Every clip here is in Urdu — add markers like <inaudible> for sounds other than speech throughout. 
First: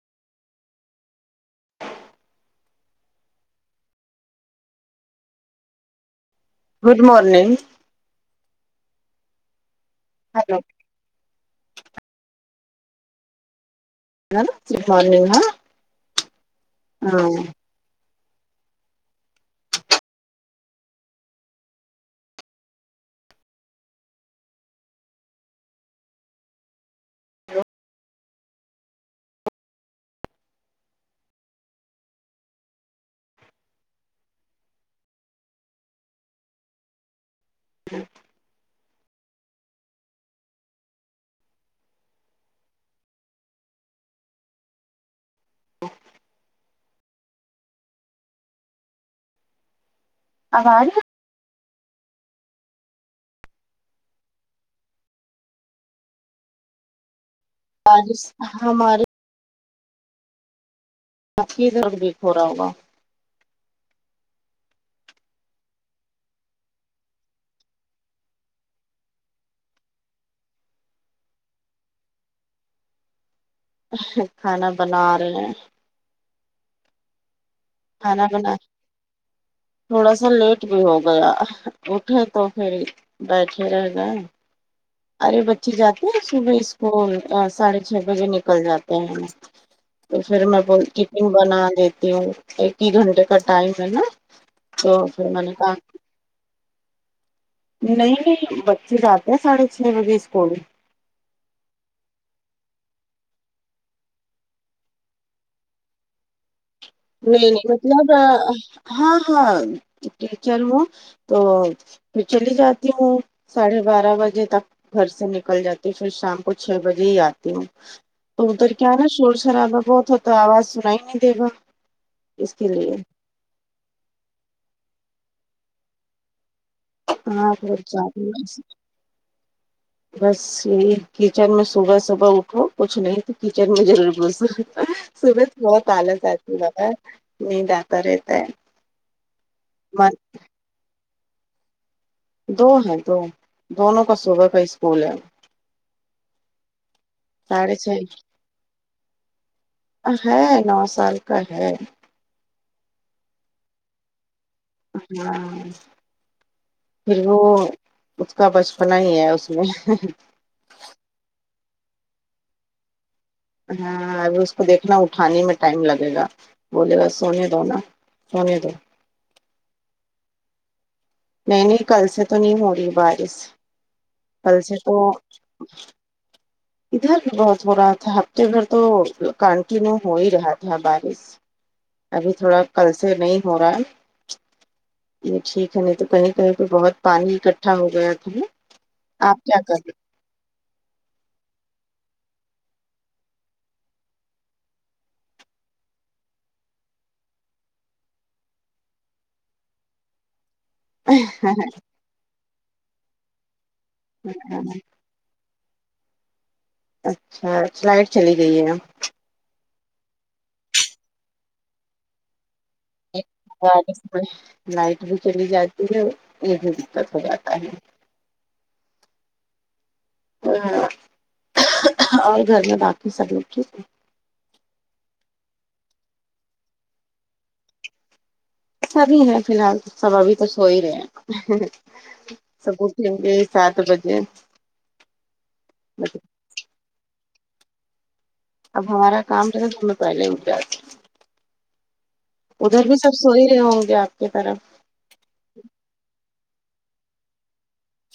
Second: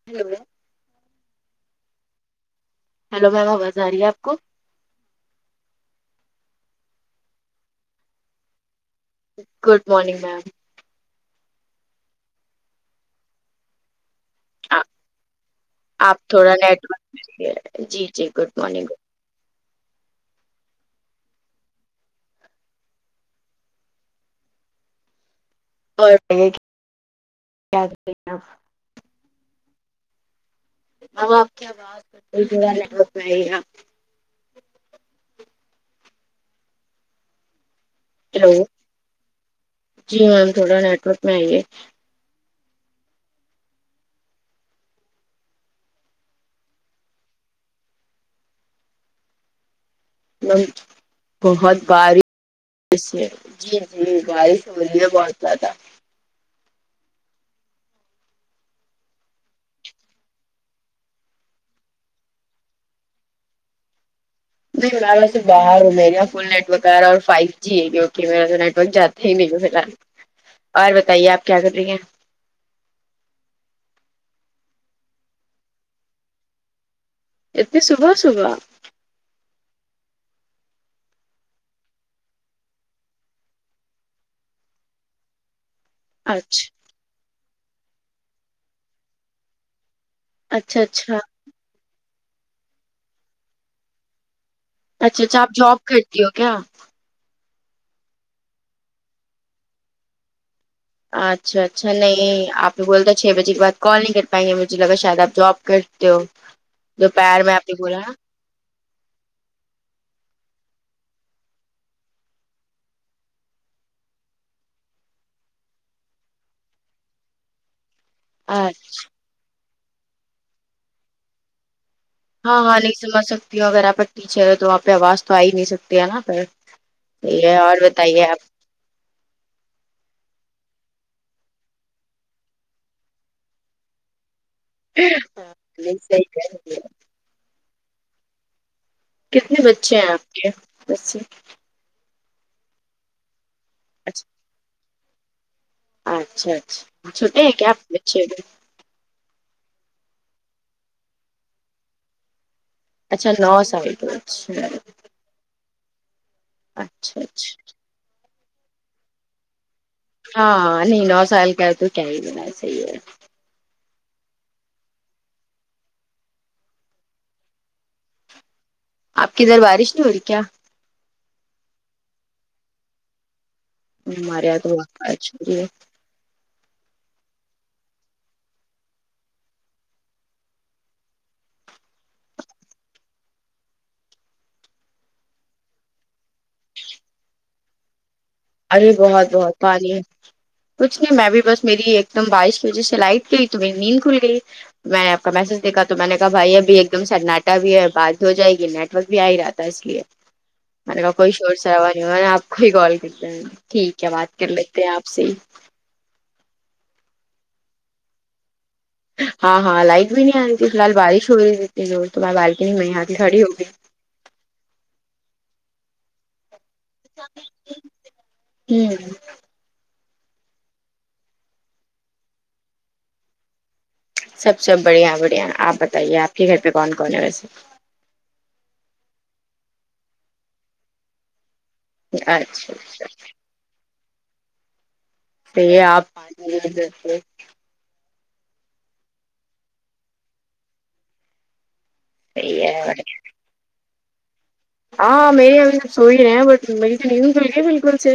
<unintelligible> ہیلو میم آواز آ رہی ہے آپ کو good morning good morning ma'am hello good morning ہاں آپ تھوڑا نیٹورک ہاں <unintelligible> جی جی گڈ مارنگ <unintelligible> میم آپکی آواز <unintelligible> نیٹ ورک نہیں آرہا جی میم تھوڑا نیٹورک میں آئیے اب نہیں آ رہی بہت بارش ہے جی جی بارش ہوری ہے بہت زیادہ بارش ہمارے آپکی طرف بھییک ہو رہا ہوگا نہیں میں سے باہر ہوں میرے یہاں فل نیٹ ورک آارا اور فائیو جی ہے کیونکہ میرا نیٹ ورک جاتا ہے میکو فلحال اور بتائیے آپ کیا کر رہی ہیں کھانا بنا رہے ہیں اتےصبح کھانا بنا صبح تھوڑا سا لیٹ بھی ہو گیا اٹھے تو پھر بیٹھے رہ گئے ارے بچے جاتے ہیں صبح اچھا اسکول ساڑھے چھ بجے نکل جاتے ہیں تو پھر میں اچھا بولتی اچھا ٹیفن بنا دیتی ہوں ایک ہی گھنٹے کا ٹائم ہے نا تو اچھا پھر اچھا میں آپ نے کہ جاب کرتی ہو کیا نہیں نہیں بچے جاتے ہیں ساڑھے چھ بجے اسکول اچھا اچھا نہیں آپ بولتا چھ بجے کے بعد کال نہیں کر پائیں گے مجھے لگا شاید آپ جاب کرتے ہو ہ نہیں نہیں مطلب ہاں ہاں ٹیچر ہوں تو میں چلی جاتی ہوں ساڑھے بارہ بجے تک گھر سے نکل جاتی پھر شام کو چھ بجے ہی آتی ہوں تو ہاں ادھر کیا ہے نا شور شرابا بہت ہوتا آواز سنا ہی نہیں دے گا اس ہاں کے ہاں لیے نہیں سمجھ سکتی ہوں اگر آپ ٹیچر ہے تو وہا پہ آواز تو آ ہی نہیں سکتی ہے نا پ ہاں یہ پھر اور جاتی بتائیے آپ ہوں بس یہی کچن میں صبح صبح اٹھو کچھ نہیں تو کچن میں ضرور بول سکے صبح تو بہت نہیں آلس صحیح کہہ اتی رہی پتا ہیں۔ ہے نیند اتا رہتا ہے کتنے بچے ہیں آپ من- کے بچے دو ہیں دو دونوں کا اچھا صبح کا اسکول ہے اچھا اچھا چھوٹے ہیں ساڑھے کیاآپکے چھ بچے ابھی ہے نو سال کا ہے اچھا نو سال کے اچھا ہاں پھر اچھا وہ اچھا اس کا بچپنا ہی ہے اس میں ہاں نہیں نو سال کا تو کیا ہی بڑا کیا ہی بات ہاں ابہی اس کو دیکھنا اٹھانے میں ٹائم لگے گا بولے گا سونے دونا سونے دو آپ کی ادھر بارش نہیں ہو رہی کیا نہیں نہیں کل سے تو نہیں ہو رہی بارش ہمارے یہاں کل سے تو بہت اچھی ہو رہی ہے ادھر بھی بہت ہو رہا تھا ہفتے بھر تو کانٹینیو ہو ہی رہا تھا بارش ابھی تھوڑا کل سے نہیں ہو رہا ہے یہ ٹھیک ہے نہیں تو کہیں کہیں پہ بہت پانی اکٹھا ہو گیا تھا نا ارے بہت آپ بہت کیا کر پانی کچھ نہیں میں بھی بس میری ایک دم بارش کی وجہ سے لائٹ گئی تو میری نیند کھل گئی میں نے آپ کا میسج دیکھا تو میں نے کہا بھائی ابھی ایک دم سناٹا بھی ہے بات بھی ہو جائے گی نیٹ ورک بھی آئی رہا اس لیے مینے کا رہے کوئی شور شرابا نہیں ہوا آپ کو ہی کال کر تے ٹھیک ہے بات کر لیتے ہیں آپ سے ہی اچھا لائٹ چلی گئی ہے ہاں ہاں لائٹ بھی نہیں آ رہی تھی فی الحال بارش ہو رہی تھی زور تو میں بالکنی میں ہے میں لائٹ بھی چلی جاتی ہے یہ بھی دقت ہو جاتا ہے ہوں ہاں اور گھر میں باقی سب لوگ ٹھیک ہے سب سب بڑھیا بڑھیا آپ بتائیے آپ گھر پہ کون کون ہے ویسے سب ہی ہے فی الحال تو سب ابھی تک سو ہی رہے ہیں اچھا سب اٹھے گے سات بجے پئے آپ پانی لے کے جگ سے اب ہمارا کام جو ہے تو میں پہلے ہی اٹھ جاتی ہوں صحیح ہے ادھر بھی سب سو سو ہی رہے ہوں گے آپ کی طرف ہاں میرے یہاں بھی سب سو ہی رہے ہیں بٹ میری تو نیند ہی کھل گئی بالکل سے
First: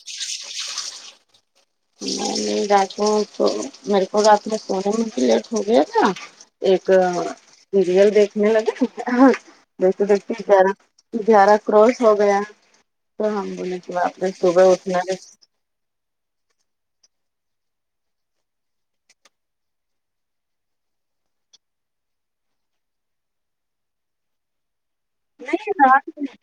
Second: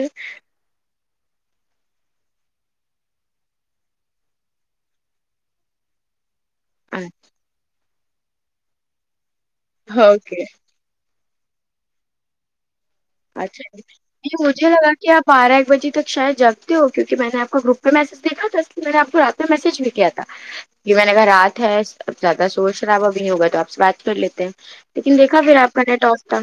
میں نہیں جاگتی ہوں تو میرے کو رات میں سونے میں بھی لیٹ ہو گیا تھا ایک سیریل دیکھنے لگے دیکھتے دیکھتے اوکے گیارہ گیارہ کروس ہو گیا تو ہم بولے اچھا کہ باپ رے یہ مجھے صبح لگا اٹھنا کہ ہے آپ بارہ ایک بجے تک شاید جاگتے ہو کیونکہ میں نے آپ کو گروپ پہ میسج دیکھا تھا اس لیے میں نے آپ کو رات میں میسج بھی کیا تھا کی میں نے کہا رات ہے اب زیادہ شور شرابہ بھی نہیں ہوگا تو آپ سے بات کر لیتے ہیں لیکن دیکھا پھر آپ کا نیٹ رات آف تھا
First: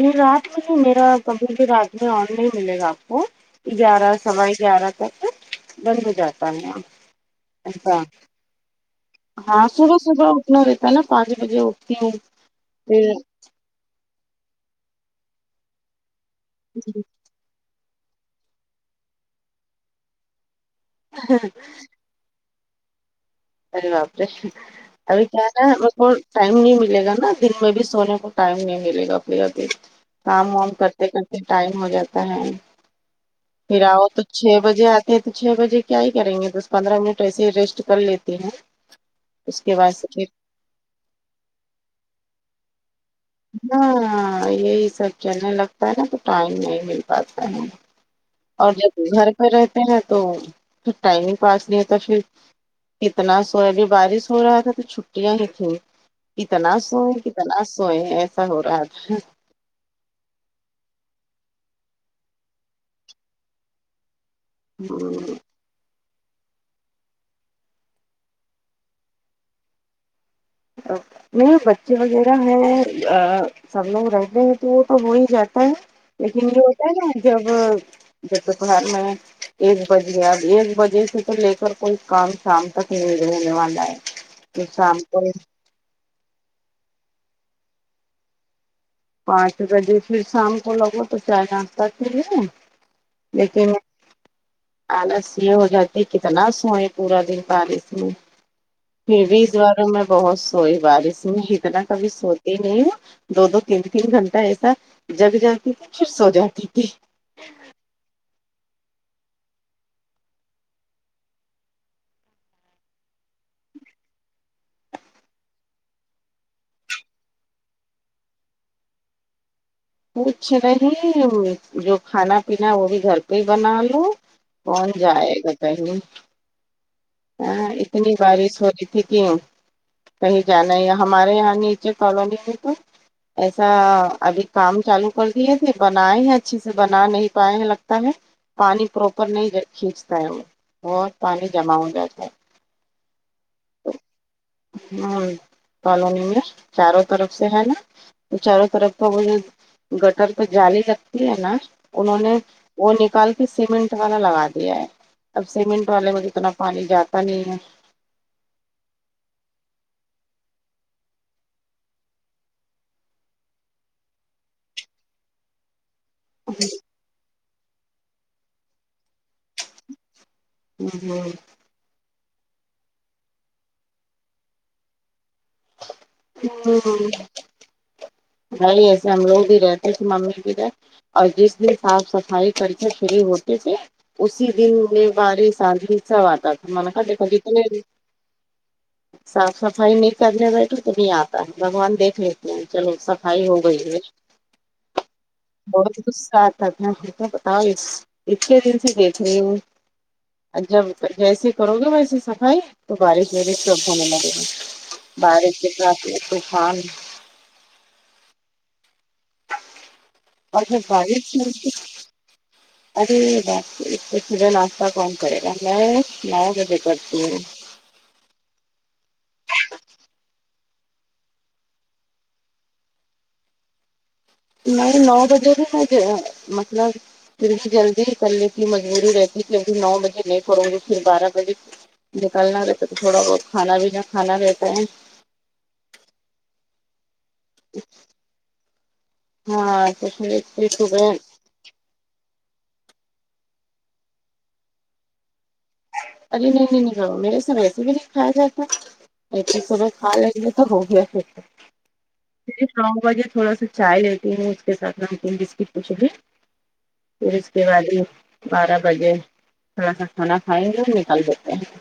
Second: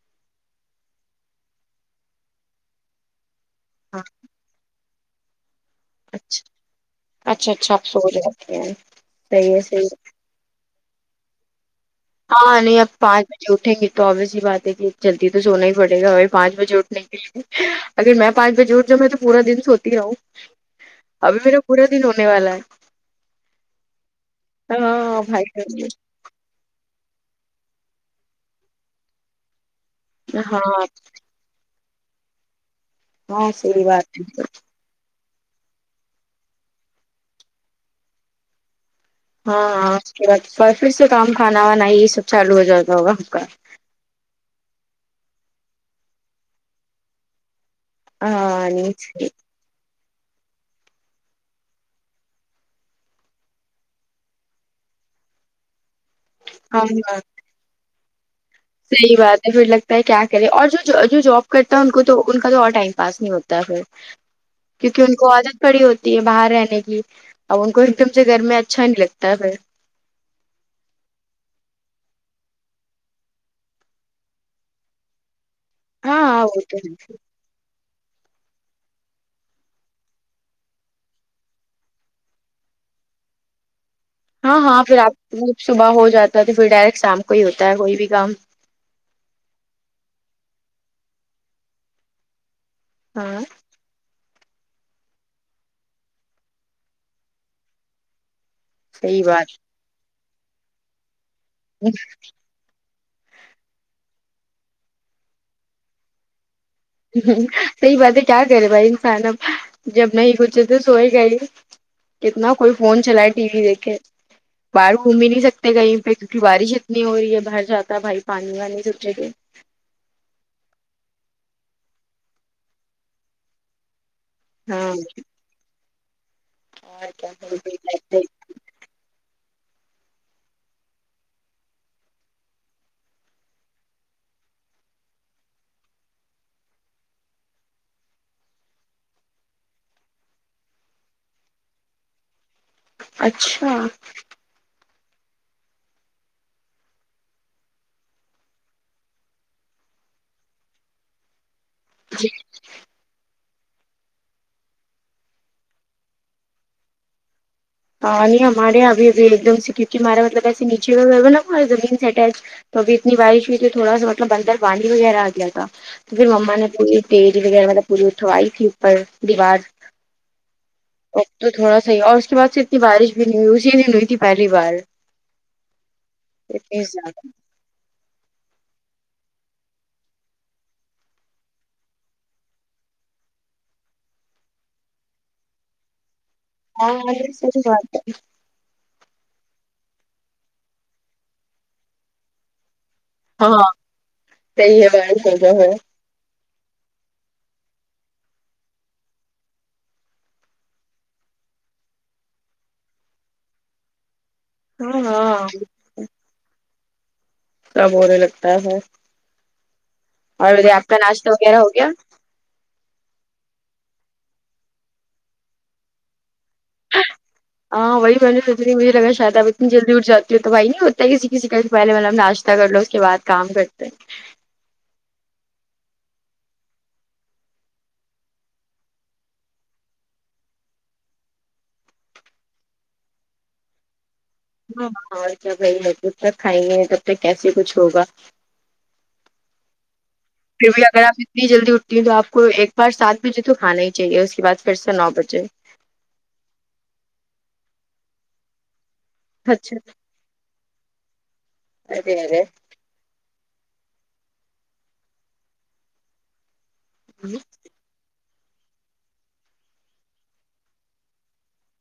نہیں رات میں نہیں میرا کبھی بھی رات میں آن نہیں ملے گا آپ کو ہاں گیارہ سوا گیارہ تک بند ہو جاتا اچھا ہے یہاں اچھا اچھا آپ ایسا سو جاتے ہیں صحیح ہے ہاں صحیح صبح ہے۔ صبح اٹھ ھنا رہتا ہے نہ پانچ بجے وہ ہاں نہیں اب پانچ بجے اٹھیں گے تو اوبیسلی بات ہے کہ جلدی تو سونا ہی پڑے گا وہی پانچ بجے اٹھنے کے لیے اگر میں پانچ بجے اٹھ جاوں میں تو پورا دن سوتی رہوں ابھی میرا پورا دن ہونے والا ہے ارے باپ رے ہاں ابھی کیا نام بھائی ہے ٹائم نہیں ملے گا نا دن میں بھی سونے کو ٹائم نہیں ملے گا اپنے یہاں بھی کام ہاں وام کرتے کرتے ٹائم ہو جاتا ہے ہاں پھر صحیح آؤ بات تو ہے چھ بجے آتے ہیں تو چھ بجے کیا ہی کریں گے دس پندرہ منٹ ایسے ہی ریسٹ کر لیتی ہوں ہاں ہاں اس کے بعد پھر سے کام کھانا وانا ہی یہ سب چالو ہو جاتا ہوگا آپ کا ہاااں یہی سب چلنے لگتا ہے نا تو ٹائم نہیں مل پاتا ہے ہاں اور نہیں جب گھر صحیح. پہ رہتے ہیں تو پھر ٹائم ہی پاس نہیں ہوتا پھر کتنا سوے ابھی بارش ہو رہا تھا تو چھٹیاں لی تھیں کتنا ہاں سوے ہاں کتنا سوے ہے صحیح بات پھر لگتا ہے کیا کرے اور جو جو جاب کرتا ہے ان کا تو ان کا تو اور ٹائم پاس نہیں ہوتا ہے پھر کیونکہ ان کو عادت پڑی ہوتی ہے باہر رہنے کی اب ان کو ایک دم سے گھر میں اچھا نہیں لگتا ہےھر میرے بچے وغیرہ ہیں آآ سب لوگ رہتے ہیں تو وہ تو ہو ہی جاتا ہے ہاں لیکن ہاں یہ وہ تو ہوتا ہے نا جب جب تو پڑھانے میں ایک بج گیا اب ایک بجے سے تو لے کر کوئی کام شام تک نہیں رہنے والا ہے ہاں ہاں پھر شام آپ کو صبح ہو جاتا ہے تو پھر ڈائریکٹ شام کو ہی ہوتا ہے کوئی بھی کام پانچ بجے پھر شام کو لگو تو چائے ناشتہ کے لے ہاں لیکن آلس یہ ہو جاتی ہے کتنا سوئے پورا دن بارش میں صحیح پھر بھی اس بات بار میں بہت سوئی بارش میں اتنا کبھی سوتی نہیں ہوں دو دو تین تین گھنٹہ ایسا جگ جگ کے پھر سو جاتی تھی صحیح بات ہے کیا کرے بھائی انسان اب جب نہیں کچھ ہے تو سوئے گا ہی کتنا کوئی فون چلائے ٹی وی دیکھے باہر گھوم بھی نہیں سکتے کہیں پہ کیونکہ بارش اتنی ہو رہی ہے باہر جاتا ہے بھائی پانی وانی سب جگے کچھ نہیں جو کھانا پینا وہ بھی گھر پہ ہی بنا لو ہاں کون جائے گا پہلے اور کیا کارے بھائی اتنی بارش ہو رہی تھی کے مم کہیں جانا ہے یہاں ہمارے یہاں نیچے کالونی میں تو ایسا ابھی کام چالو کر دیے تھے بنائے ہیں اچھے سے بنا نہیں پائے ہیں لگتا ہے پانی پراپر نہیں کھینچتا ہے وہ اور پانی جمع ہو جاتا ہے اچھا ہوں کالونی میں چاروں طرف سے ہے نا تو چاروں طرف تو وہ گٹر پہ جالی لگتی ہے نا انہوں جی نے وہ نکال کے سیمنٹ والا لگا دیا ہے اب سیمنٹ والے میں تو اتنا پانی جاتا نہیں ہے ہ نہیں ہمارےابھی ابھی ایک دم سے کیونکہ ہمارا مطلب ایسے نیچے کا گھر ہے نا ہم زمین سے اٹیچ تو ابھی اتنی بارش ہوئی تھی تھوڑا سا مطلب اندر پانی وغیرہ آ گیا تھا تو پھر مما نے پوری تیز وغیرہ مطلب پوری اٹوائی تھی اوپر دیوار ہے اب تو تھوڑا سای اور اس کے بعد سے اتنی بارش بھی نہیں ہوئی اسی دن ہوئی تھی پہلی بار اتنی زیادہ ہوں نہیںائی ایسے ہم لوگ بھی رہتے تھ ممی بھی رہ اور جس بھی صاف صفائی کر کے فری ہوتی تھی اسی دن میں بارہ سال بھی آتا تھا ہاں یہ صحیح بات ہے <unintelligible> صاف صفائی نہیں کردنے بیٹھے تو نہیں آتا ہے بگوان دیکھ لیتے ہیں چلو سب ہاں صحیح ہے میں سوچا ہے <unintelligible> غصہ آتا تھا بتاؤ اتھے دن سے دیکھ رہی ہوں جب جیسے کرو گے ویسی صفائی تو بارش وارش سب ہوھنے لگے گی ہاں ہاں بارش کے ساتھ میں طوفان کب ہونے لگتا ہے اور آپ جب کا ناشتہ بارش وغیرہ چلتی ہو گیا ارے باپ رے اتنی صبح ناشتہ کون کرے گا میں میں نو بجے کرتی ہوں ہاں وہی میں نے سوچ رہی مجھے لگا شاید اتنی جلدی اٹھ جاتی ہو تو بھائی نہیں ہوتا ہے کسی کسی کا سے پہلے والا ناشتہ اتنا کر لو اس کے بعد کام کرتے میں نو بجے سے <unintelligible> پھر بھی جلدی نکلنے کی مجبوری رہتی کیونکہ نو بجے نہیں کرو گی پھر بارہ بجے نکلنا رہتا تو تھوڑا بہت کھانا بینا کھانا رہ <unintelligible> تو کیسے کچھ ہوگا ہاں تو پھر بھی اگر صبح آپ اتنی جلدی اٹھتی ہوں تو آپ کو ایک بار سات بجے تو کھانا ہی چاہیے اس کے بعد پھر سے نو بجے ارے نہیں نہیں نہیں میرے سے ویسے بھی نہیں کھایا جاتا ای اچھا سب کھالے یہ تو ہو گیا پھر آرےآرے تو نو باجے تھوڑا سا چائے لیتی ہوں اس کے ساتھ لیتی ہوں بسکٹ کچھ بھی پھر اس کے بعد ہی بارہ بجے تھوڑا سا کھانا کھائیں گے نیکال دیتے ہیں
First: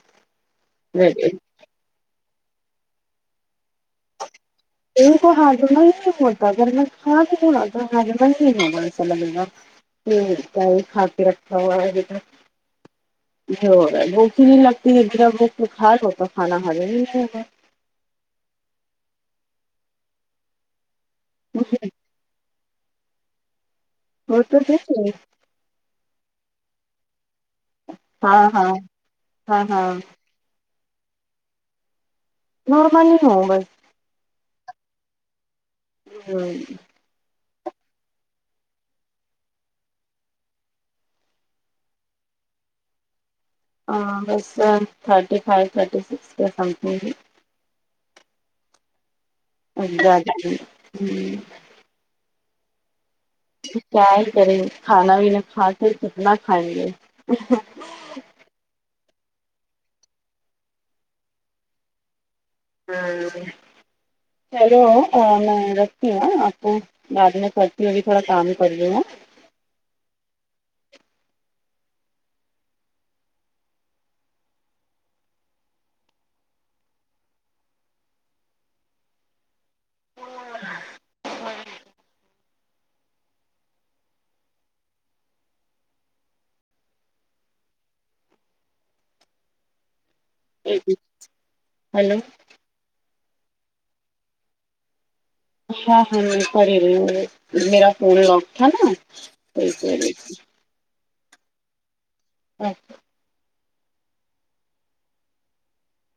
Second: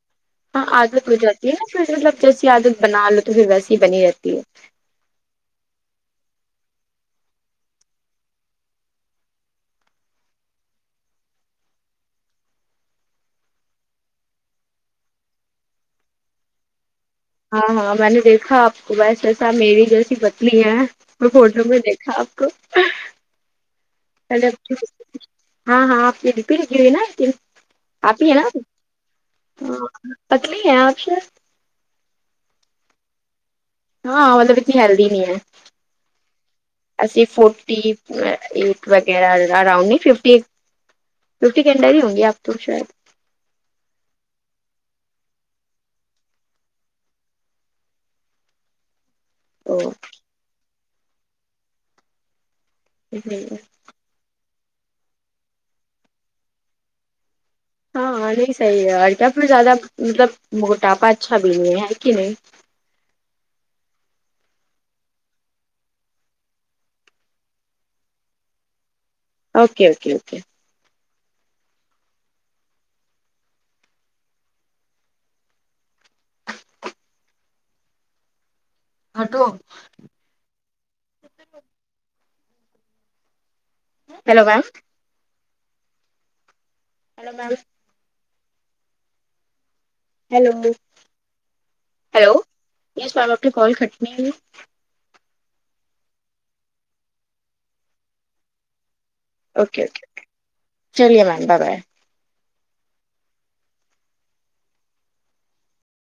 ہاں عادت ہو جاتی ہے نا پھر مطلب جیسی عادت بنا لو تو پھر ویسی ہی بنی رہتی ہے <inaudible> ہمم کیا ہی کھا کے رکھا ہوا ہے نیہں ہورہ ہیں بھوک نہیں لگتی ادھر بخار ہوتا کھانا کھا کر ہاں ہاں میں نے دیکھا آپ کو وس ایسا میری جیسی پتلی ہے وہ فوٹو میں دیکھا آپ کو وہ تو دیکھیے <unintelligible> آپ ہی ہیں ہاں نا ہاں ہاں ہاں پتلی ہے آپ سے نورملی ہی ہوں نورمل ہاں مطلب اتنی ہیلدی نہیں ہے <unintelligible> اسی فورٹی ایٹ وغیرہ اراؤنڈ نہیں ففٹی ایٹ فیفٹی کے اندر ہی ہوں گی آپ تو شاید بس thirty five thirty six something بھی تو <unintelligible> <unintelligible> کیا ہی کریں گے کھانا بھی نہ کھا کے سب نا کھائیں گے ہاں نہیں صحیح ہے اور کیا پھر زیادہ مطلب موٹاپا اچھا بھی نہیں ہے کہ نہیں ہمم چلو میں رکھتی ہوں آپ کو بعد میں کرتی ہوں ابھی تھوڑا کام کری ہوں اوکے اوکے اوکے ہٹو hello ma'am hello ma'am hello hello yes ma'am آپ نے کال کٹ نہیں کی ہاں ہاں میں کر ہی رہی ہوں میرا فون لاک تھا نا تو اس اوکے وجہ اوکے چلیے میم بائے بائے اچھا